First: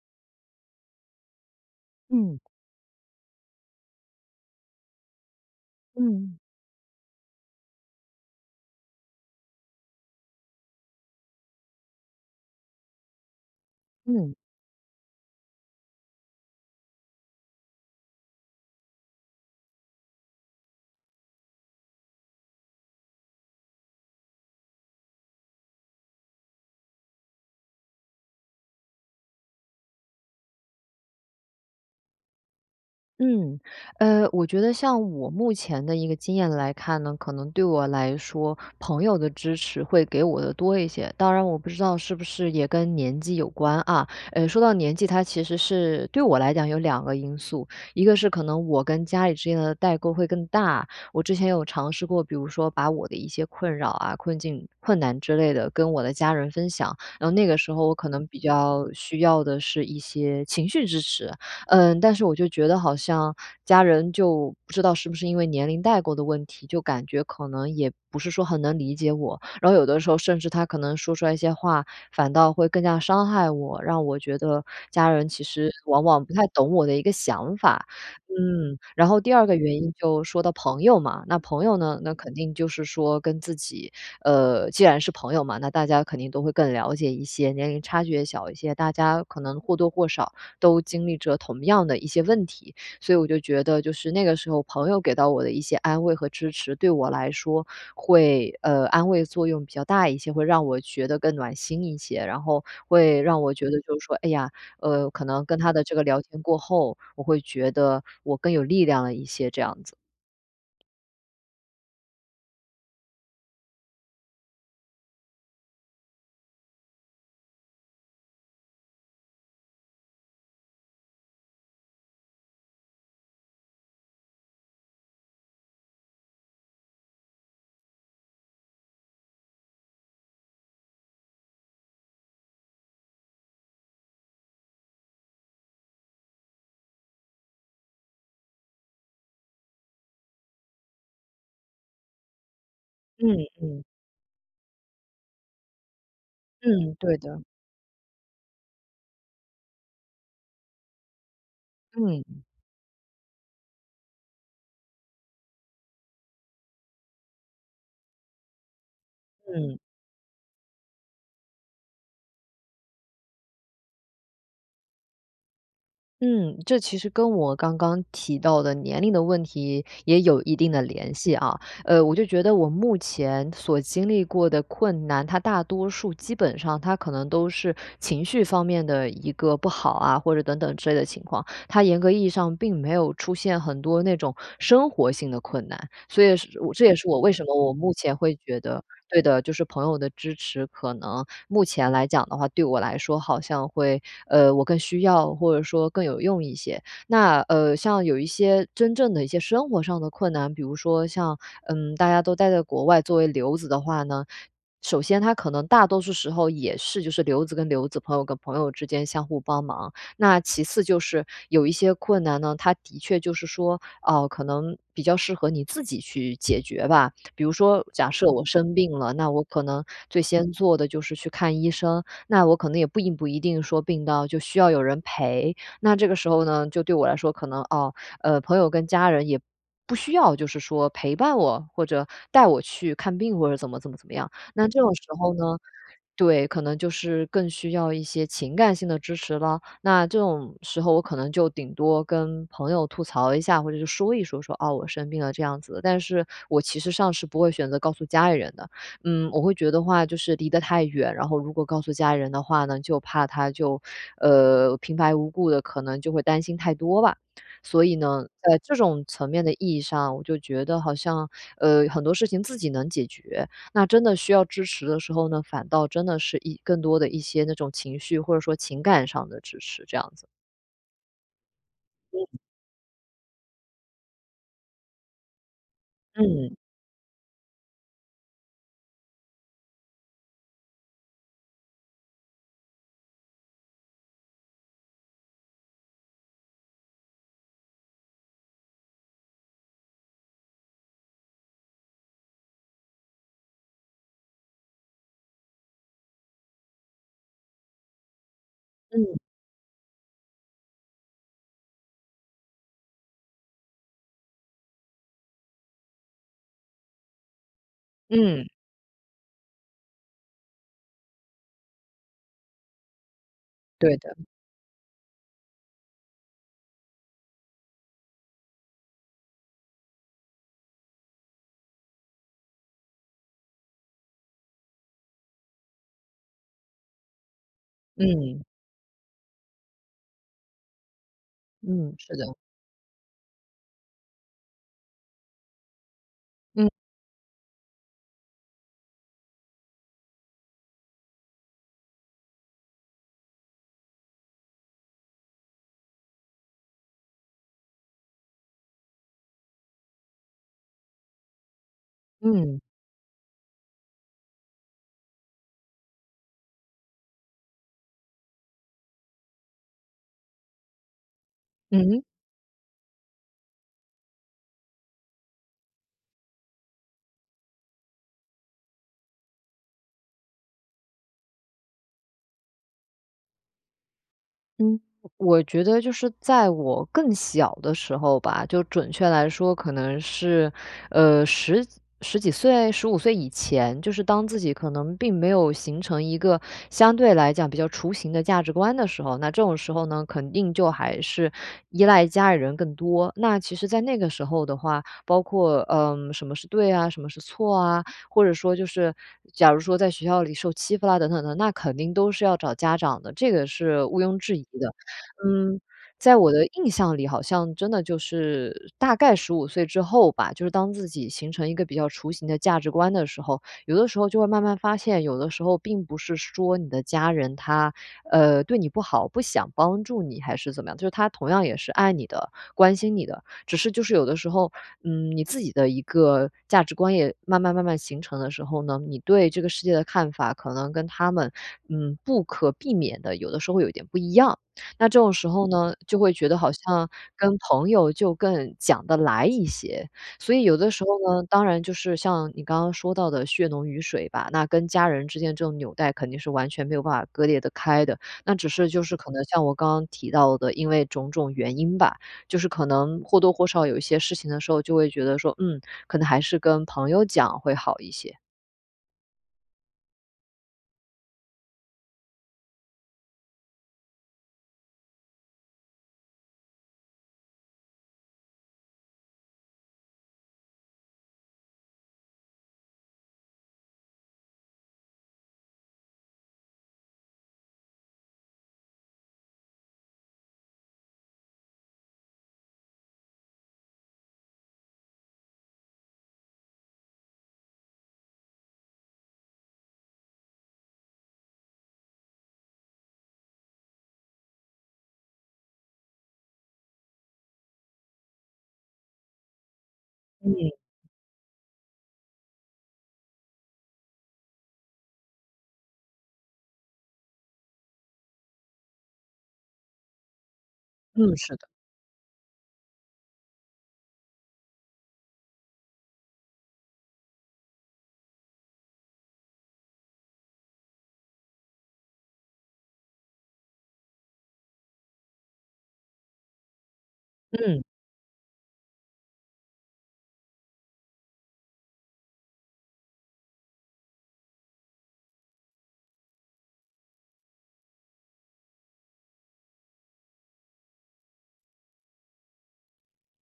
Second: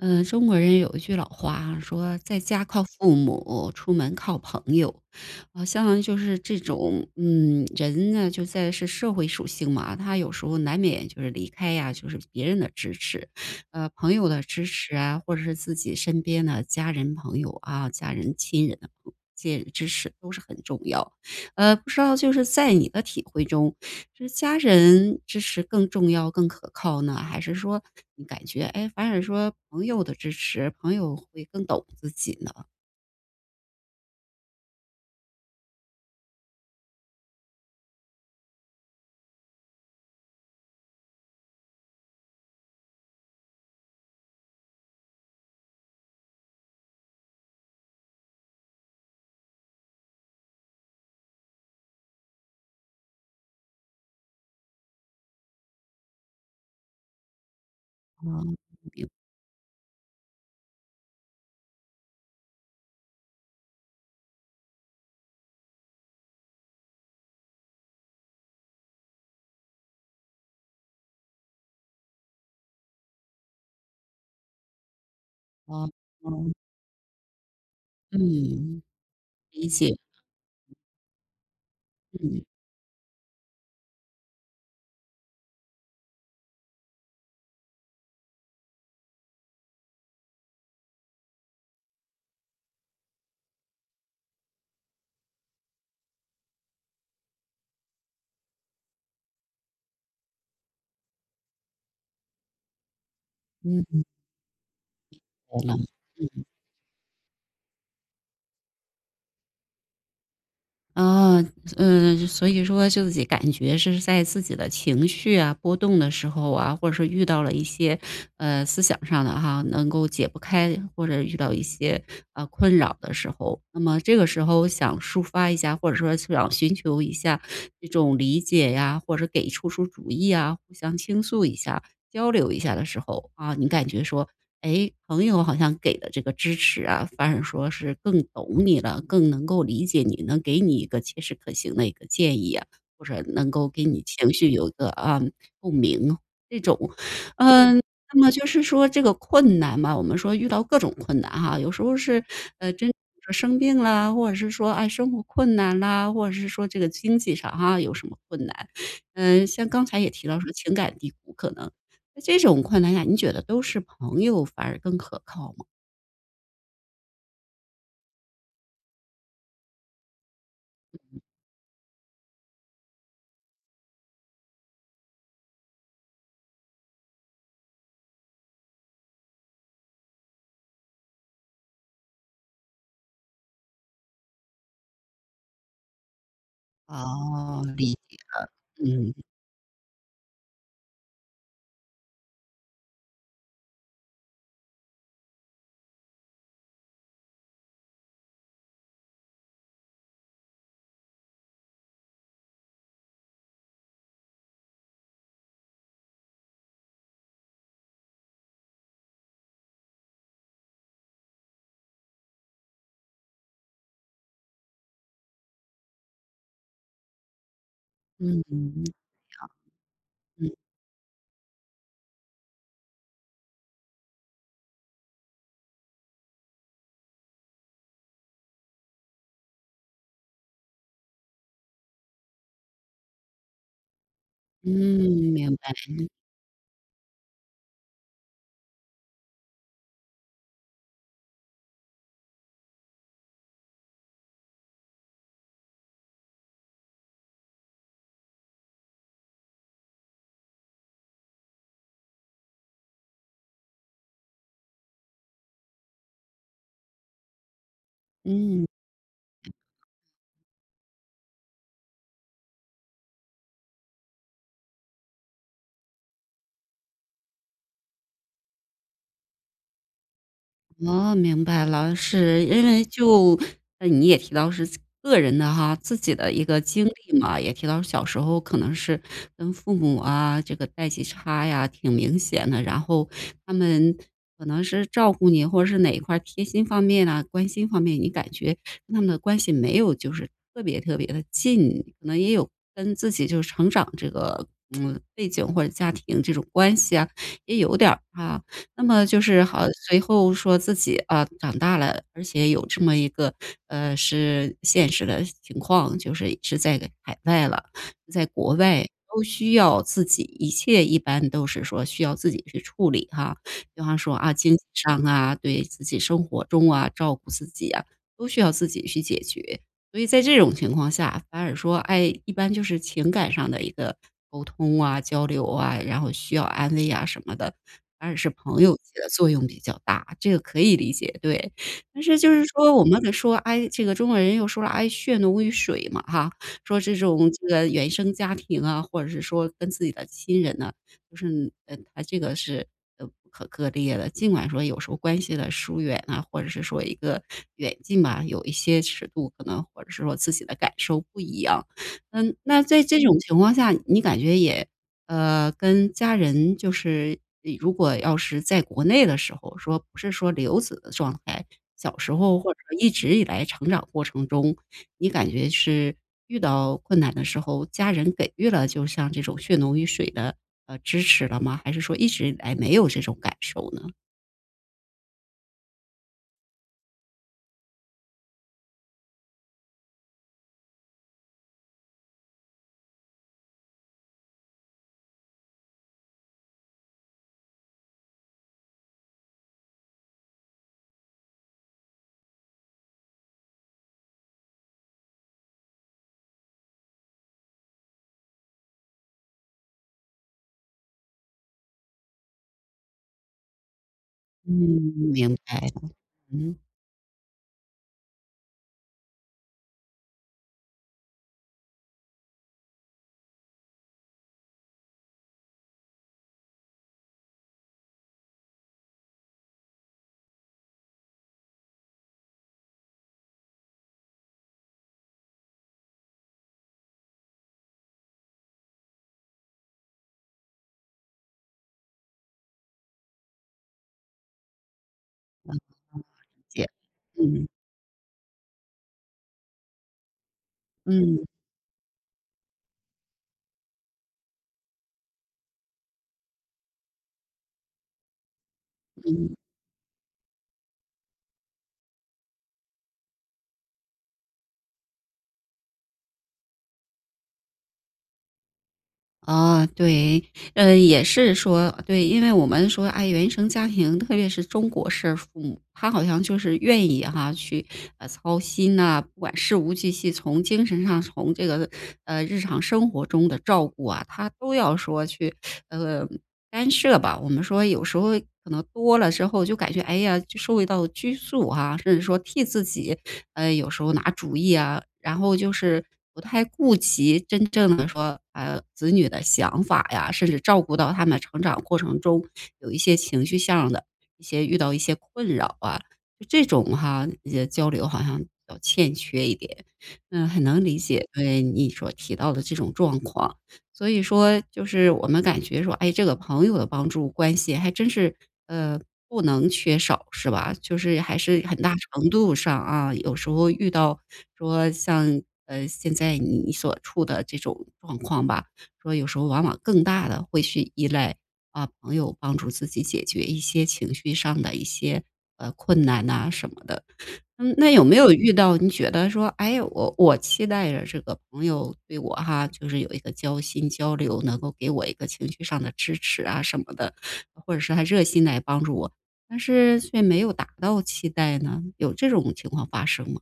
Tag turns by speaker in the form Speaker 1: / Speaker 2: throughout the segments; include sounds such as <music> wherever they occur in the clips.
Speaker 1: 嗯，中国人有一句老话啊，说：
Speaker 2: 嗯。
Speaker 1: “在家靠父母，出门靠朋友”，好像就
Speaker 2: 嗯。
Speaker 1: 是这种嗯，人呢，就在是社会属性嘛，他有时候难免就是离开呀，就是别人的支持，啊，朋友
Speaker 2: 嗯。
Speaker 1: 的支持啊，或者是自己身边呢，家人朋友，啊，家人、亲人，亲人的支持都是很重要。呃，不知道就是在你的体会中，是家人支持更重要、更可靠呢？还是说你感觉，诶，反而说朋友的支持朋友会更懂自己呢？
Speaker 2: 嗯，呃，我觉得像我目前的一个经验来看呢，可能对我来说，朋友的支持会给我的多一些。当然我不知道是不是也跟年纪有关，啊，呃，说到年纪，它其实是对我来讲有2个因素。一个是可能我跟家里之间的代沟会更大，我之前有尝试过，比如说把我的一些困扰啊，困境、困难之类的跟我的家人分享，然后那个时候我可能比
Speaker 1: 哦，
Speaker 2: 较
Speaker 1: 明
Speaker 2: 需要的是一些情绪支持，嗯，但是我就觉得好像家人就不知道是不是因为年龄代沟的问题，就感觉可能也不是说很能理解我，然后有的时候甚至他可能说出来一些话，反倒会更加伤害我，让我觉得家人其实
Speaker 1: 哦，
Speaker 2: 往往不太
Speaker 1: 嗯。
Speaker 2: 懂我的一个想法。嗯，
Speaker 1: 嗯，
Speaker 2: 然后第2个
Speaker 1: 理
Speaker 2: 原因
Speaker 1: 解。
Speaker 2: 就说到朋友嘛，那朋友呢，那肯
Speaker 1: 嗯。
Speaker 2: 定就是说跟自己呃，既然是朋友嘛，那大家肯定都会更了解一些，年龄差距也小一些，大家可能或多或少都经历着同样的一些问题，所以我就觉得就是，那个时候朋友给到我的一些安慰和支持，对我来说会呃，安慰作用比较大一些，会让我觉得更暖心一些，然后会让我觉得就是
Speaker 1: 嗯。
Speaker 2: 说，哎呀，呃，可能跟
Speaker 1: 我
Speaker 2: 他
Speaker 1: 们
Speaker 2: 的这个聊天
Speaker 1: 嗯。
Speaker 2: 过后，我会觉得我更有力量了一些，这样子。
Speaker 1: 啊，嗯，所以说就己感觉是在自己的情绪啊，波动的时候啊，或者说遇到了一些，呃，思想上的哈，能够解不开，或者遇到一些，呃，困扰的时候，那么这个时候想抒发一下，或者说想寻求一下这种理解呀，或者是给出出主意呀，互相倾诉一下交流一下的时候，啊，你感觉说，诶，朋友好像给的这个支持啊，反而说是更懂你了、更能够理解你，能给你一个切实可行的一个建议啊，或是
Speaker 2: 嗯，
Speaker 1: 能够
Speaker 2: 嗯。
Speaker 1: 给你情绪有一个，啊，共鸣这种。
Speaker 2: 嗯，对的。
Speaker 1: 嗯，那么就是说这个困难嘛，我们说遇到各种困难哈，有时候是，
Speaker 2: 嗯。
Speaker 1: 呃，真 <unintelligible> 生病啦，或者是说，诶，生活困难啦，或者是说这个经济上哈，有什么困难，嗯，像
Speaker 2: 嗯。
Speaker 1: 刚才也提到说情感低谷可能，在这种困难下，你觉得都是朋友反而更可靠吗？
Speaker 2: 嗯，这其实跟我刚刚提到的年龄的问题，也有一定的联系啊。呃，我就觉得我目前所经历过的困难，它大多数基本上它可能都是情绪方面的一个不好啊，或者等等之类的情况，它严格意义上并没有出现很多那种生活性的困难。所以是我这也是我为什么
Speaker 1: 哦，
Speaker 2: 我
Speaker 1: 理
Speaker 2: 目前
Speaker 1: 解
Speaker 2: 会觉得
Speaker 1: 了，
Speaker 2: 对
Speaker 1: 嗯。
Speaker 2: 的，就是朋友的支持可能目前来讲的话，对我来说好像会，呃，我更需要，或者说更有用一些。那，呃，像有一些真正的一些生活上的困难，比如说像，嗯，大家都待在国外作为留子的话呢，首先它可能大多数时候也是就是留子跟留子、朋友跟朋友之间相互帮忙。那其次就是有一些困难呢，它的确就是说，哦，可能比较适合你自己去解决吧。比如说假设
Speaker 1: 嗯，
Speaker 2: 我
Speaker 1: 好。
Speaker 2: 生病了，那我可能最先
Speaker 1: 嗯。
Speaker 2: 做的就是去看医生，那我可能也并不一定说病到就需要有人陪。那这个时候呢，就对我来说可能，哦，呃，朋友跟家人也不需要就是说陪伴我，或者带我去看病或者怎么怎么怎么样，那这种时候
Speaker 1: 嗯，
Speaker 2: 呢，
Speaker 1: 明白，嗯。
Speaker 2: 对，可能就是更需要一些情感性的支持了。那这种时候我可能就顶多跟朋友吐槽一下，或者是说一说，说：“哦，我生病了。”这样子。但是，我其实上是不会选择告诉家里人的，嗯，我会觉得的话就是离得太远，然后如果告诉家里人的话呢，就怕他就，呃，平白无故地可能就会担心太多吧。所以呢，在
Speaker 1: 嗯。
Speaker 2: 这种层面的意义上，我就觉得好像，呃，很多事情自己能解决。那真的需要支持的时候呢，反倒真的是一更多的一些那种情绪，或者说情感上的支持这样子。
Speaker 1: 哦，明白了，是。因为就你也提到是个人的哈，自己的一
Speaker 2: 嗯。
Speaker 1: 个经历嘛，也提到小时候可能是跟父母啊，这个代际差呀，挺明显的，然后他们可能是照顾你，或者是哪一块儿贴心方面啊、关心方面，你感觉跟他们的关系没有就是特别特别地近，可能也有跟自己就是成长这个 <tsk> 背景或者家庭这种关系啊，也有点儿，啊。那么
Speaker 2: 嗯。
Speaker 1: 就是好随后说自己，啊，长大了，而且有这么一个，呃，是现实的情况就是是在海外了，在
Speaker 2: 嗯。
Speaker 1: 国外都需要自己一切一般都是说需要自己去处理，啊，比
Speaker 2: 对
Speaker 1: 方说，
Speaker 2: 的。
Speaker 1: 啊，经济上啊，对，自己生活中啊、照顾自己啊，都需要自己去解决。所以在这种情况下反而说，哎，一般就是情感上的一个沟通啊、交流啊，然后需要安慰啊什么的，反而是
Speaker 2: 嗯。
Speaker 1: 朋友起的作用比较大，这个可以理解，对。
Speaker 2: 嗯，
Speaker 1: 但
Speaker 2: 是
Speaker 1: 是就
Speaker 2: 的。
Speaker 1: 是说，我们的说，哎，这个中国人又说了，哎，“血浓于水”嘛哈，
Speaker 2: 嗯。
Speaker 1: 说这种是原生家庭啊，或者是说跟自己的亲人呢，就是，呃，它这个是，呃，不可割裂的。尽管说有时候关系的疏远啊，或者是说一个远近吧，有一些尺度，可能或者是说自己的感受不一样。嗯，
Speaker 2: 嗯。
Speaker 1: 那在这种情况下你感觉也呃，跟家人就是，呃，如果要是在国内的时候说不是说留子的状态，
Speaker 2: 嗯
Speaker 1: 小
Speaker 2: 哼。
Speaker 1: 时候或者一直以来成长过程中，你感觉是遇到困难的时候，家人给予了就像这种“血浓于水”的，呃，支持了吗？还是说一直以来没有这种感受呢？
Speaker 2: 嗯。我觉得就是在我更小的时候吧，就准确来说，可能是，呃，1010几岁，15岁以前，就是当自己可能并没有形成一个相对来讲比较雏形的价值观的时候，那这种时候呢，肯定就还是依赖家里人更多。那其实在那个时候的话，包括，嗯，什么是对呀，什么是错啊，或者说就是假如说在学校里受欺负啦等等等等，那肯定都是要找家长的，这个是毋庸置疑
Speaker 1: 嗯，
Speaker 2: 的。
Speaker 1: 明
Speaker 2: 嗯，
Speaker 1: 白了，
Speaker 2: 在我的
Speaker 1: 嗯。
Speaker 2: 印象里，好像真的就是大概15岁之后吧，就是当自己形成一个比较雏形的价值观的时候，有的时候就会慢慢发现，有的时候并不是说你的家人他，呃，对你不好，不想帮助你还是怎么样，就是他同样也是爱你的、关心你的，只是就是有的时候，嗯，你自己的一个价值观也慢慢慢慢形成的时候呢，你对这个世界的看法可能跟他们，嗯，不可避免地，有的时候会有点不一样。那这种时候
Speaker 1: 嗯，嗯。
Speaker 2: 呢，就会觉得
Speaker 1: 理
Speaker 2: 好
Speaker 1: 解，
Speaker 2: 像跟
Speaker 1: 嗯。
Speaker 2: 朋友就更讲得来一些。所以有的时候呢，
Speaker 1: 嗯。
Speaker 2: 当然就是像你刚刚说到的血浓于水吧，那跟家人之间这种纽带肯定是完全没有办法割裂得开的。那只是就是可能
Speaker 1: 嗯。
Speaker 2: 像我刚刚提到的，因为种种原因吧，就是可能或多或少有一些事情的时候就会觉得说，嗯，可能还是跟朋友讲会好一些。
Speaker 1: 啊，对，呃，也是说呃，对，因为我们说，哎，原生家庭，特别是中国式父母，他好像就是愿意哈，去，呃，操心啊，不管事无巨细，从精神上，从这个，呃，日常生活中的照顾啊，他都要说去，呃，干涉吧。我们说有时候可能多了之后就感觉，哎呀，就受到拘束啊，甚至说替自己，呃，有时候拿主意啊，然后就是不太顾及真正的说，啊，子女的想法呀，甚至照顾到他们成长过程中有一些情绪向的，一些遇到一些困扰啊，这种哈，一些交流好像比较欠缺一点。嗯，很
Speaker 2: 嗯。
Speaker 1: 能理解，对，你所提到的这种状况。所以说就是我们感觉说，哎，这个朋友的帮助关系还真是，呃，不能缺少是吧？就是
Speaker 2: 嗯，
Speaker 1: 还
Speaker 2: 是的。
Speaker 1: 是很大程度上啊，有时候遇到说像，呃，现在你所处的这种状况吧，说有时候往往更大地会去依赖，啊，朋友帮助自己解决一些情绪上的一些，呃，困难啊什么的。嗯，
Speaker 2: 嗯。
Speaker 1: 那有没有遇到你觉得说，哎，我我期待着这个朋友对我哈，就是有一个交心、交流，能够给我一个情绪上的支持啊什么的，或者是还热心来帮助我，但是却没有达到期待呢？有这种情况发生吗？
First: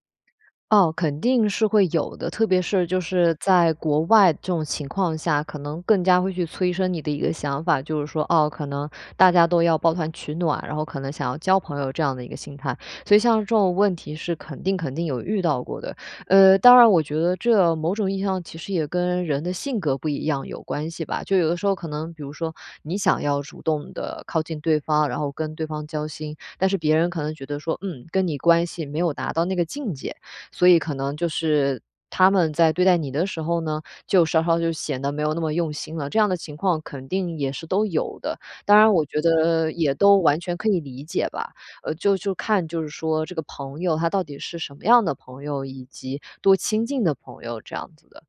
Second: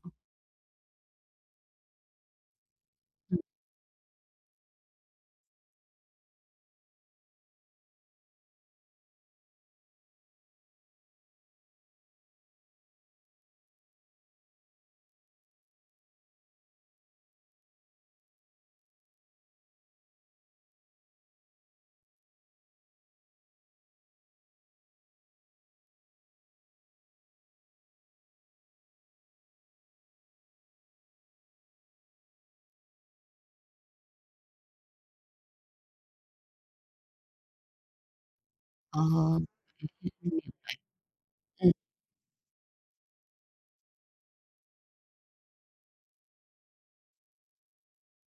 Speaker 2: 哦，肯定是会有的，特别是就是
Speaker 1: 嗯。
Speaker 2: 在国外这种情况下，可能更加会去催生你的一个想法，就是说，哦，可能大家都要抱团取暖，然后可能想要交朋友这样的一个心态。所以像这种问题是肯定肯定有遇到过的，呃，当然我觉得这某种意义上，其实也跟人的性格不一样有关系吧。就有的时候可能比如说你想要主动地靠近对方，然后跟对方交心，但是别人可能觉得说，“嗯，跟你关系没有达到那个境界”。所以可能就是他们在对待你的时候呢，就稍稍就显得没有那么用心了，这样的情况肯定也是都有的。当然我觉
Speaker 1: 哦。
Speaker 2: 得也都完全可以理解吧，
Speaker 1: <unintelligible> 嗯。
Speaker 2: 呃，就就看，就是说这个朋友，他到底是什么样的朋友，以及多亲近的朋友这样子的。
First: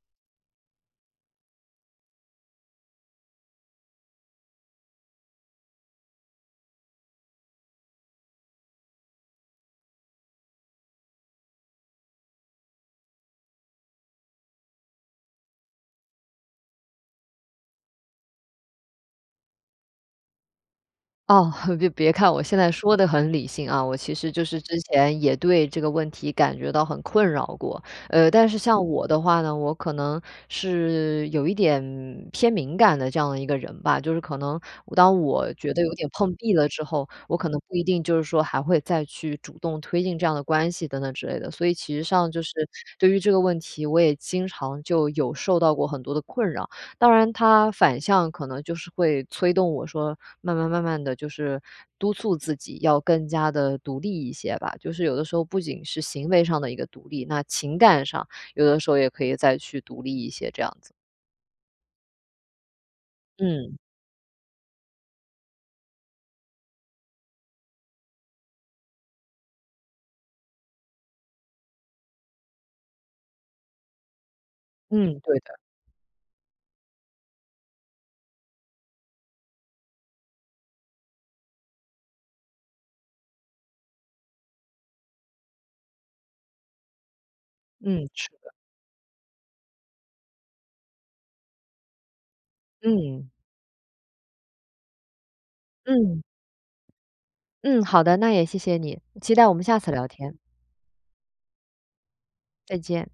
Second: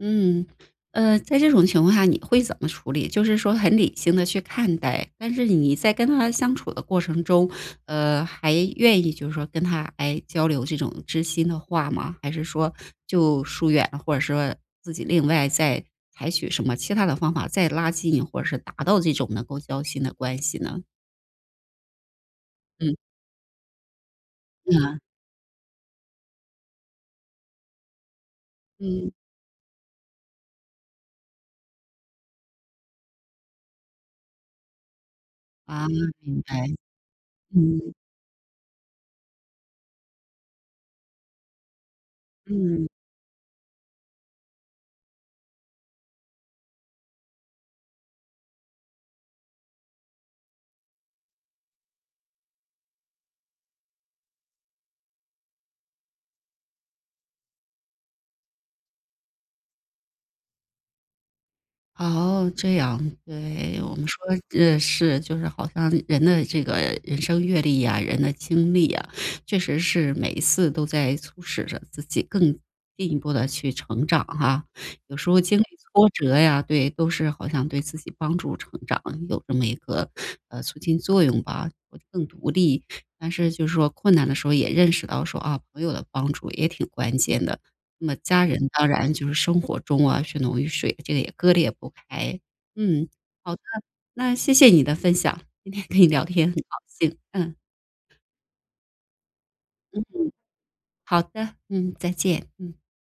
Speaker 1: 嗯，呃，在这种情况下你会怎么处理？就是说很理性地去看待，但是你在跟他相处的过程中，呃，还愿意就是说跟他，哎，交流这种知心的话吗？还是说就疏远，或者说自己另外再采取什么其它的方法再拉近，或者是达到这种能够交心的关系呢？
Speaker 2: 哦，<laughs> 别别看我现在说
Speaker 1: 嗯。
Speaker 2: 得很理性啊，我其实就是之
Speaker 1: 啊。
Speaker 2: 前，也对这个问题感觉到很困扰过。呃，但是像我
Speaker 1: 嗯。
Speaker 2: 的话呢，我可能是有一点偏敏感的这样的一个人吧，就是可能当我觉得
Speaker 1: 啊，
Speaker 2: 有点碰
Speaker 1: 明
Speaker 2: 壁
Speaker 1: 白，
Speaker 2: 了之后，我可能不一
Speaker 1: 嗯。
Speaker 2: 定就是说还会再去主动推进这样的关系，等等之类的。所以其实上就是
Speaker 1: 嗯。
Speaker 2: 对于这个问题，我也经常就有受到过很多的困扰。当然它反向可能就是会催动我说，慢慢慢慢地就是督促自己要更加地独立一些吧，就是有的时候不仅是行为上的一个独立，那情感上，有的时候也可以再去独立一些，这样子。
Speaker 1: 哦，这样，
Speaker 2: 嗯。
Speaker 1: 对。我们说呃，是就是好像人的这个人生阅历啊、人的经历啊，确实是每一次都在促使着自己更进一步地去成长哈，有
Speaker 2: 嗯，
Speaker 1: 时
Speaker 2: 对
Speaker 1: 候
Speaker 2: 的。
Speaker 1: 经历挫折呀，对，都是好像对自己帮助成长有这么一个，呃，促进作用吧，会更独立，但是就是说困难的时候也认识到说，啊，朋友的帮助也挺关键的。那
Speaker 2: 嗯，
Speaker 1: 么
Speaker 2: 是
Speaker 1: 家
Speaker 2: 的。
Speaker 1: 人当然就是生活中啊，血浓于水，这个也割裂不开。嗯，
Speaker 2: 嗯。
Speaker 1: 好的，那谢谢你的分享，今天跟你
Speaker 2: 嗯。
Speaker 1: 聊天很高兴，嗯。
Speaker 2: 嗯，好的。那也谢谢你，期待我们下次聊天。
Speaker 1: 好的，嗯，再见，嗯。
Speaker 2: 再见。